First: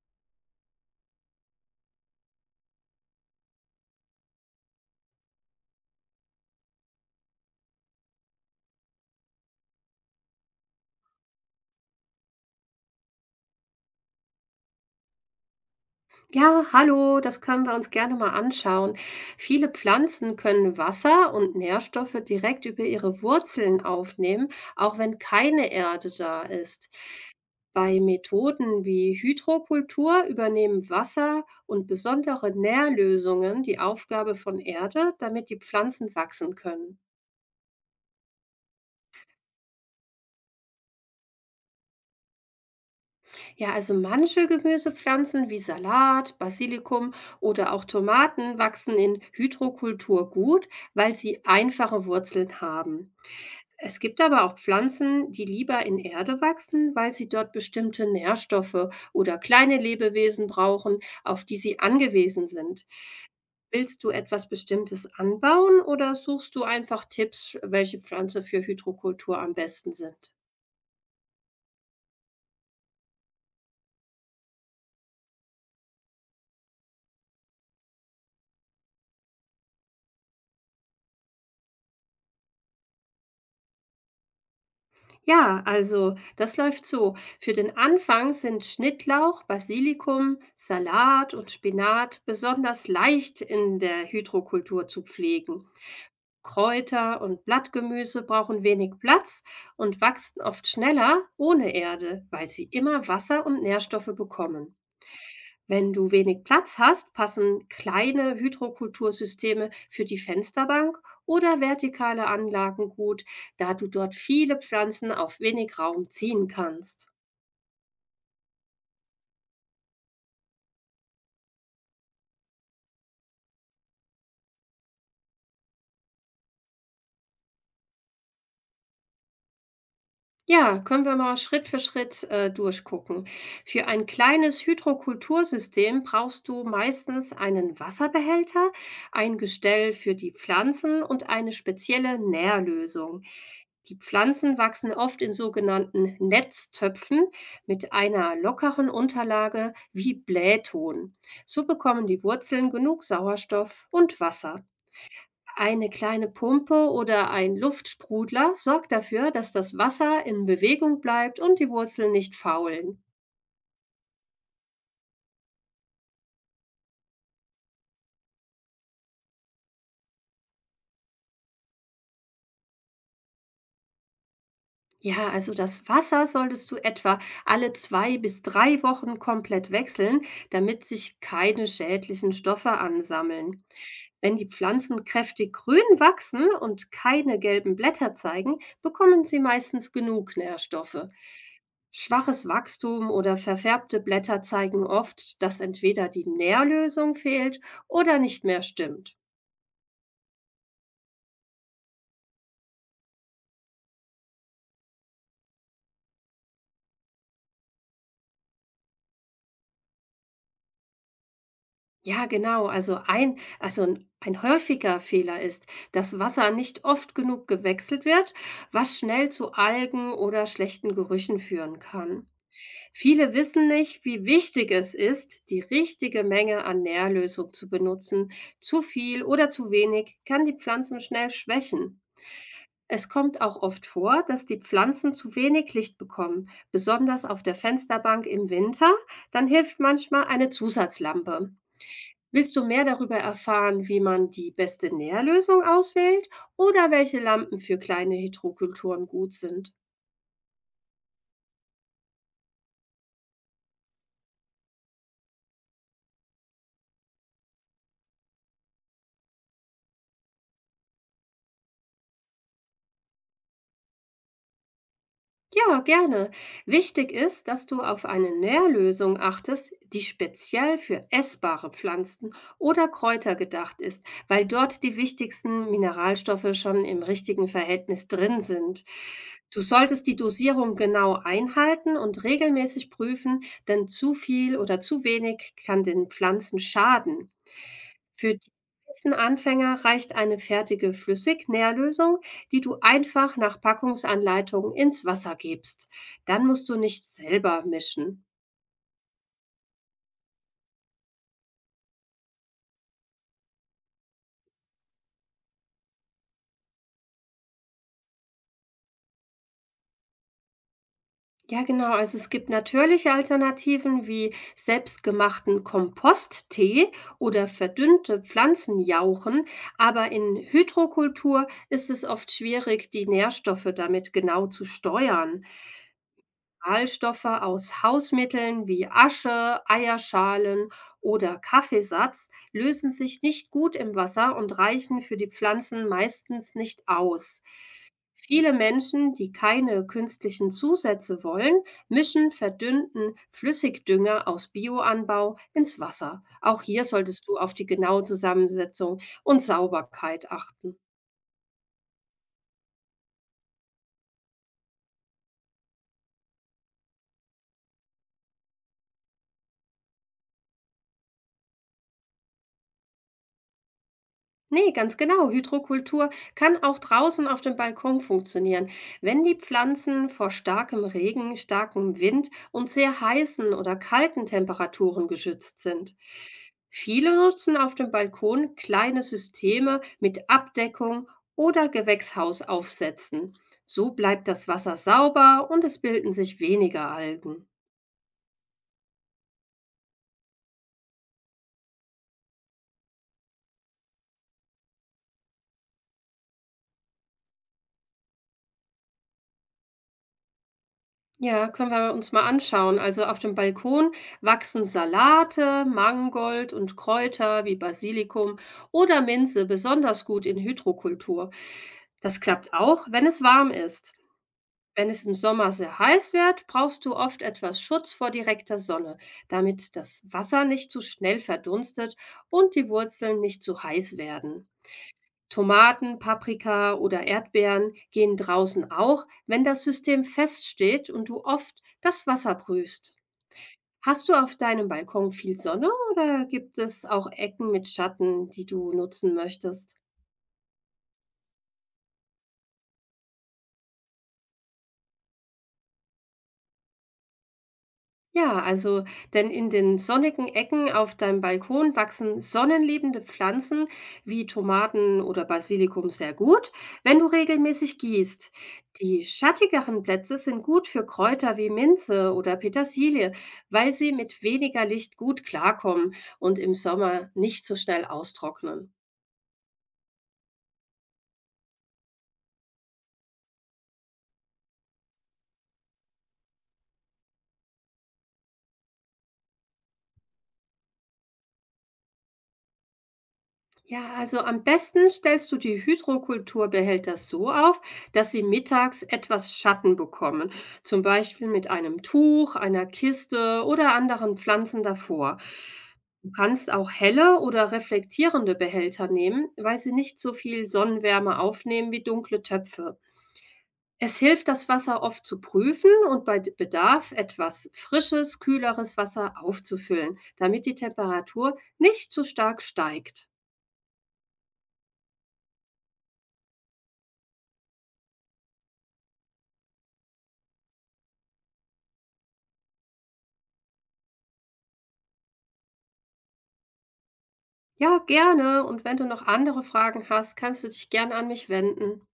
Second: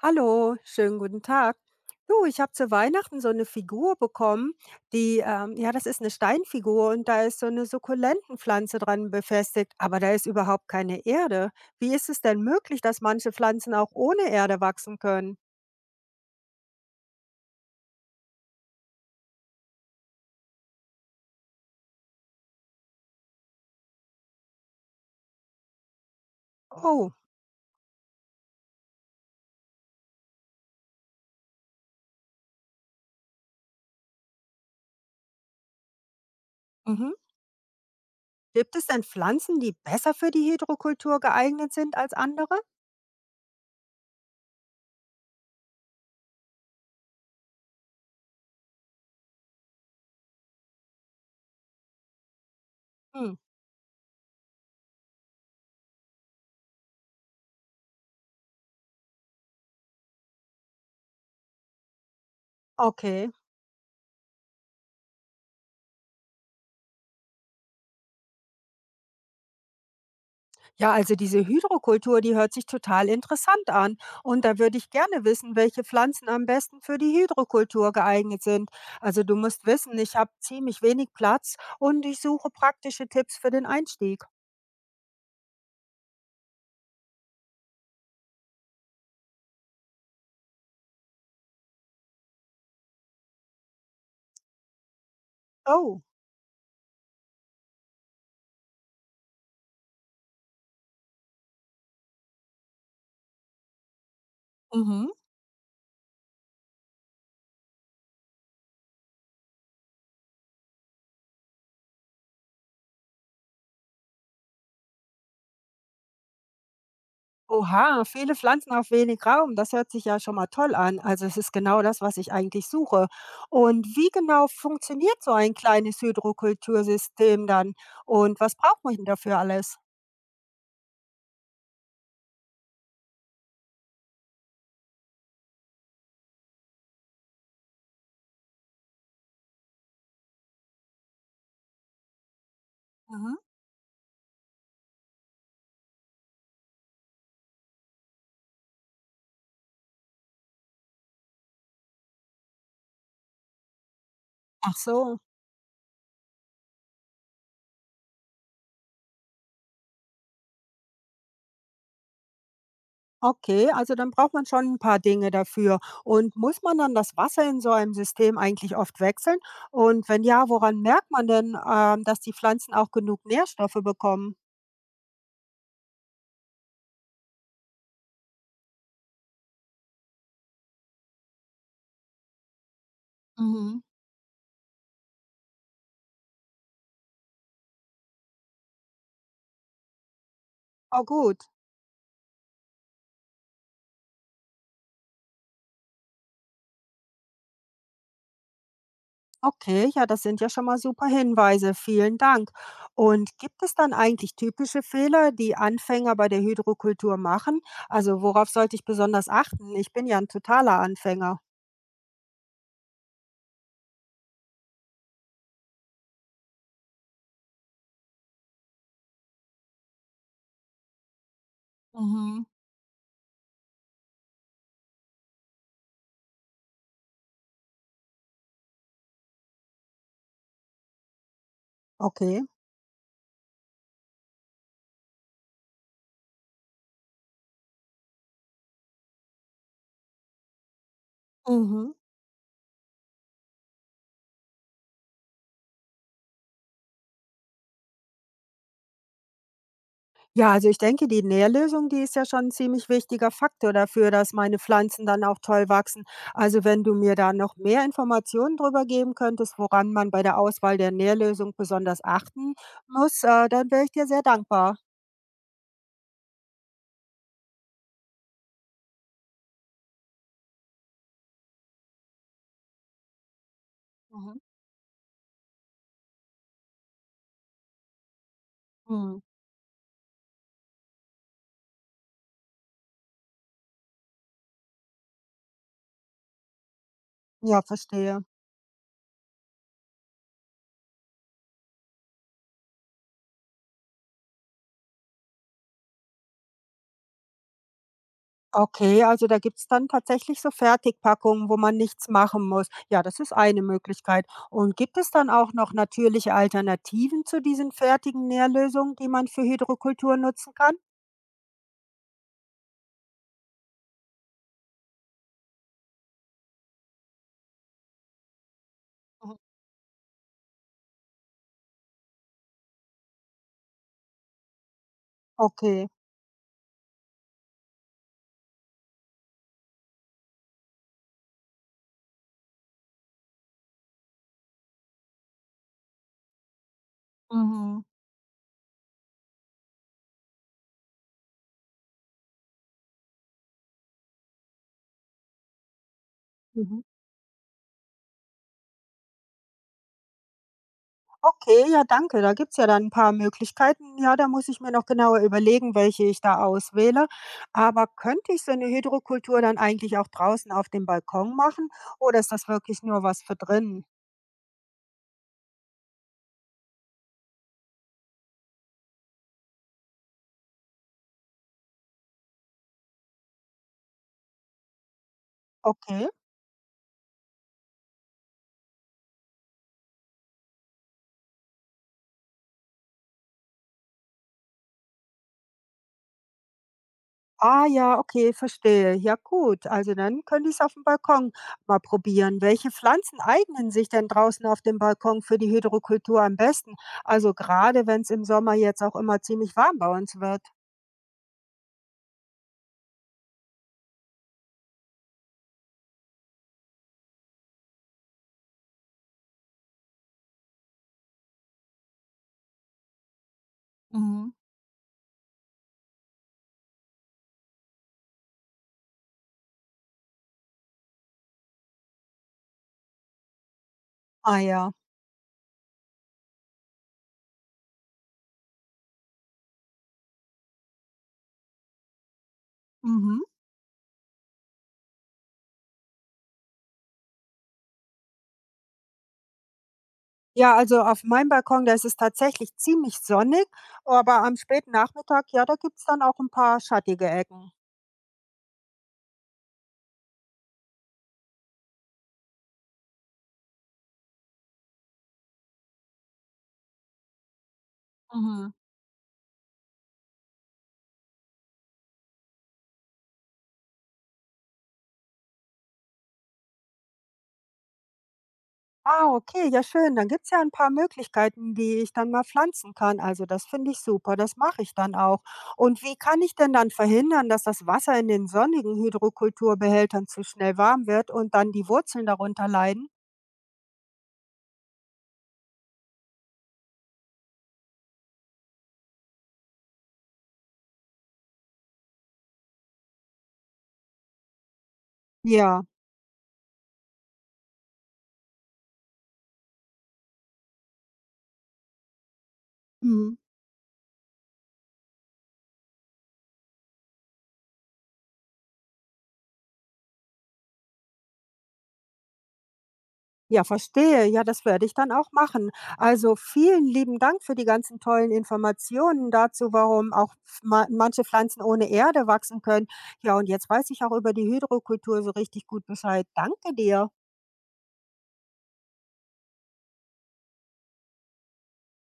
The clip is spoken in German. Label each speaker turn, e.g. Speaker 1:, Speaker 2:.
Speaker 1: Hallo, schönen guten Tag. Du, ich habe zu Weihnachten so eine Figur bekommen, die, ja, das ist eine Steinfigur und da ist so eine Sukkulentenpflanze dran befestigt, aber da ist überhaupt keine Erde. Wie ist es denn möglich, dass manche Pflanzen auch ohne Erde wachsen können?
Speaker 2: Ja, hallo, das können wir uns gerne mal anschauen. Viele Pflanzen können Wasser und Nährstoffe direkt über ihre Wurzeln aufnehmen, auch wenn keine Erde da ist.
Speaker 1: Oh,
Speaker 2: Bei Methoden wie Hydrokultur übernehmen Wasser und besondere Nährlösungen die Aufgabe von Erde, damit die Pflanzen wachsen können.
Speaker 1: mhm. Gibt es denn Pflanzen, die besser für die Hydrokultur geeignet sind als andere?
Speaker 2: Ja, also manche Gemüsepflanzen wie Salat, Basilikum oder auch Tomaten wachsen in Hydrokultur gut, weil sie einfache Wurzeln haben.
Speaker 1: Hm,
Speaker 2: Es gibt aber auch Pflanzen, die lieber in Erde wachsen, weil sie dort bestimmte Nährstoffe oder kleine Lebewesen brauchen, auf die sie angewiesen sind.
Speaker 1: okay.
Speaker 2: Willst du etwas Bestimmtes anbauen oder suchst du einfach Tipps, welche Pflanze für Hydrokultur am besten sind?
Speaker 1: Ja, also diese Hydrokultur, die hört sich total interessant an. Und da würde ich gerne wissen, welche Pflanzen am besten für die Hydrokultur geeignet sind. Also du musst wissen, ich habe ziemlich wenig Platz und ich suche praktische Tipps für den Einstieg.
Speaker 2: Ja, also das läuft so. Für den Anfang sind Schnittlauch, Basilikum, Salat und Spinat besonders leicht in der Hydrokultur zu pflegen.
Speaker 1: Oh.
Speaker 2: Kräuter und Blattgemüse brauchen wenig Platz und wachsen oft schneller ohne Erde, weil sie immer Wasser und Nährstoffe bekommen.
Speaker 1: Mhm.
Speaker 2: Wenn du wenig Platz hast, passen kleine Hydrokultursysteme für die Fensterbank oder vertikale Anlagen gut, da du dort viele Pflanzen auf wenig Raum ziehen kannst.
Speaker 1: Oha, viele Pflanzen auf wenig Raum. Das hört sich ja schon mal toll an. Also es ist genau das, was ich eigentlich suche. Und wie genau funktioniert so ein kleines Hydrokultursystem dann? Und was braucht man dafür alles?
Speaker 2: Ja, können wir mal Schritt für Schritt durchgucken. Für ein kleines Hydrokultursystem brauchst du meistens einen Wasserbehälter, ein Gestell für die Pflanzen und eine spezielle Nährlösung.
Speaker 1: Mhm.
Speaker 2: Die Pflanzen wachsen oft in sogenannten Netztöpfen mit einer lockeren Unterlage wie Blähton. So bekommen die Wurzeln genug Sauerstoff und Wasser.
Speaker 1: Ach so.
Speaker 2: Eine kleine Pumpe oder ein Luftsprudler sorgt dafür, dass das Wasser in Bewegung bleibt und die Wurzeln nicht faulen.
Speaker 1: Okay, also dann braucht man schon ein paar Dinge dafür. Und muss man dann das Wasser in so einem System eigentlich oft wechseln? Und wenn ja, woran merkt man denn, dass die Pflanzen auch genug Nährstoffe bekommen?
Speaker 2: Ja, also das Wasser solltest du etwa alle 2 bis 3 Wochen komplett wechseln, damit sich keine schädlichen Stoffe ansammeln.
Speaker 1: Mhm.
Speaker 2: Wenn die Pflanzen kräftig grün wachsen und keine gelben Blätter zeigen, bekommen sie meistens genug Nährstoffe.
Speaker 1: Oh gut,
Speaker 2: Schwaches Wachstum oder verfärbte Blätter zeigen oft, dass entweder die Nährlösung fehlt oder nicht mehr stimmt.
Speaker 1: okay, ja, das sind ja schon mal super Hinweise. Vielen Dank. Und gibt es dann eigentlich typische Fehler, die Anfänger bei der Hydrokultur machen? Also, worauf sollte ich besonders achten? Ich bin ja ein totaler Anfänger.
Speaker 2: Ja, genau. Also ein häufiger Fehler ist, dass Wasser nicht oft genug gewechselt wird, was schnell zu Algen oder schlechten Gerüchen führen kann.
Speaker 1: Mhm.
Speaker 2: Viele wissen nicht, wie wichtig es ist, die richtige Menge an Nährlösung zu benutzen. Zu viel oder zu wenig kann die Pflanzen schnell schwächen.
Speaker 1: Okay.
Speaker 2: Es kommt auch oft vor, dass die Pflanzen zu wenig Licht bekommen, besonders auf der Fensterbank im Winter. Dann hilft manchmal eine Zusatzlampe.
Speaker 1: Mhm.
Speaker 2: Willst du mehr darüber erfahren, wie man die beste Nährlösung auswählt oder welche Lampen für kleine Hydrokulturen gut sind?
Speaker 1: Ja, also ich denke, die Nährlösung, die ist ja schon ein ziemlich wichtiger Faktor dafür, dass meine Pflanzen dann auch toll wachsen. Also, wenn du mir da noch mehr Informationen darüber geben könntest, woran man bei der Auswahl der Nährlösung besonders achten muss, dann wäre ich dir sehr dankbar.
Speaker 2: Ja, gerne. Wichtig ist, dass du auf eine Nährlösung achtest, die speziell für essbare Pflanzen oder Kräuter gedacht ist,
Speaker 1: Mhm.
Speaker 2: weil dort die wichtigsten Mineralstoffe schon im richtigen Verhältnis drin sind.
Speaker 1: Mhm.
Speaker 2: Du solltest die Dosierung genau einhalten und regelmäßig prüfen, denn zu viel oder zu wenig kann den Pflanzen schaden.
Speaker 1: Ja, verstehe.
Speaker 2: Für die meisten Anfänger reicht eine fertige Flüssignährlösung, die du einfach nach Packungsanleitung ins Wasser gibst. Dann musst du nicht selber mischen.
Speaker 1: Okay, also da gibt's dann tatsächlich so Fertigpackungen, wo man nichts machen muss. Ja, das ist eine Möglichkeit. Und gibt es dann auch noch natürliche Alternativen zu diesen fertigen Nährlösungen, die man für Hydrokultur nutzen kann?
Speaker 2: Ja, genau. Also es gibt natürliche Alternativen wie selbstgemachten Komposttee oder verdünnte
Speaker 1: Mhm.
Speaker 2: Pflanzenjauchen, aber in Hydrokultur ist es oft schwierig, die Nährstoffe damit genau zu steuern.
Speaker 1: Okay.
Speaker 2: Mineralstoffe aus Hausmitteln wie Asche, Eierschalen oder Kaffeesatz lösen sich nicht gut im Wasser und reichen für die Pflanzen meistens nicht aus.
Speaker 1: Mhm.
Speaker 2: Viele Menschen, die keine künstlichen Zusätze wollen, mischen verdünnten Flüssigdünger aus Bioanbau ins Wasser. Auch
Speaker 1: Mhm.
Speaker 2: hier solltest du auf die genaue Zusammensetzung und Sauberkeit achten.
Speaker 1: Okay, ja, danke. Da gibt's ja dann ein paar Möglichkeiten. Ja, da muss ich mir noch genauer überlegen, welche ich da auswähle. Aber könnte ich so eine Hydrokultur dann eigentlich auch draußen auf dem Balkon machen oder ist das wirklich nur was für drinnen?
Speaker 2: Nee, ganz genau. Hydrokultur kann auch draußen auf dem Balkon funktionieren, wenn die Pflanzen vor starkem Regen, starkem Wind und sehr heißen oder kalten Temperaturen geschützt sind.
Speaker 1: Okay.
Speaker 2: Viele nutzen auf dem Balkon kleine Systeme mit Abdeckung oder Gewächshaus aufsetzen. So bleibt das Wasser sauber und es bilden sich weniger Algen.
Speaker 1: Ah ja, okay, verstehe. Ja gut, also dann könnte ich es auf dem Balkon mal probieren. Welche Pflanzen eignen sich denn draußen auf dem Balkon für die Hydrokultur am besten? Also gerade wenn es im Sommer jetzt auch immer ziemlich warm bei uns wird.
Speaker 2: Ja, können wir uns mal anschauen. Also auf dem Balkon wachsen Salate, Mangold und Kräuter wie Basilikum oder Minze besonders gut in Hydrokultur. Das klappt auch, wenn es warm ist.
Speaker 1: Mhm.
Speaker 2: Wenn es im Sommer sehr heiß wird, brauchst du oft etwas Schutz vor direkter Sonne, damit das Wasser nicht zu schnell verdunstet und die Wurzeln nicht zu heiß
Speaker 1: Ah
Speaker 2: werden.
Speaker 1: ja.
Speaker 2: Tomaten, Paprika oder Erdbeeren gehen draußen auch, wenn das System feststeht und du oft das Wasser prüfst.
Speaker 1: Mhm.
Speaker 2: Hast du auf deinem Balkon viel Sonne oder gibt es auch Ecken mit Schatten, die du nutzen möchtest?
Speaker 1: Ja, also auf meinem Balkon, da ist es tatsächlich ziemlich sonnig, aber am späten Nachmittag, ja, da gibt es dann auch ein paar schattige Ecken.
Speaker 2: Ja, also, denn in den sonnigen Ecken auf deinem Balkon wachsen sonnenliebende Pflanzen wie Tomaten oder Basilikum sehr gut, wenn du regelmäßig gießt.
Speaker 1: Mhm.
Speaker 2: Die schattigeren Plätze sind gut für Kräuter wie Minze oder Petersilie, weil sie mit weniger Licht gut klarkommen und im Sommer nicht so schnell austrocknen.
Speaker 1: Ah, okay, ja schön. Dann gibt es ja ein paar Möglichkeiten, die ich dann mal pflanzen kann. Also das finde ich super, das mache ich dann auch. Und wie kann ich denn dann verhindern, dass das Wasser in den sonnigen Hydrokulturbehältern zu schnell warm wird und dann die Wurzeln darunter leiden?
Speaker 2: Ja, also am besten stellst du die Hydrokulturbehälter so auf, dass sie mittags etwas Schatten bekommen, zum Beispiel mit einem Tuch, einer Kiste oder anderen Pflanzen davor.
Speaker 1: Ja.
Speaker 2: Du kannst auch helle oder reflektierende Behälter nehmen, weil sie nicht so viel Sonnenwärme aufnehmen wie dunkle Töpfe.
Speaker 1: Mhm.
Speaker 2: Es hilft, das Wasser oft zu prüfen und bei Bedarf etwas frisches, kühleres Wasser aufzufüllen, damit die Temperatur nicht zu stark steigt.
Speaker 1: Ja, verstehe. Ja, das werde ich dann auch machen. Also vielen lieben Dank für die ganzen tollen Informationen dazu, warum auch ma manche Pflanzen ohne Erde wachsen können. Ja, und jetzt weiß ich auch über die Hydrokultur so richtig gut Bescheid. Danke dir.
Speaker 2: Ja, gerne. Und wenn du noch andere Fragen hast, kannst du dich gerne an mich wenden.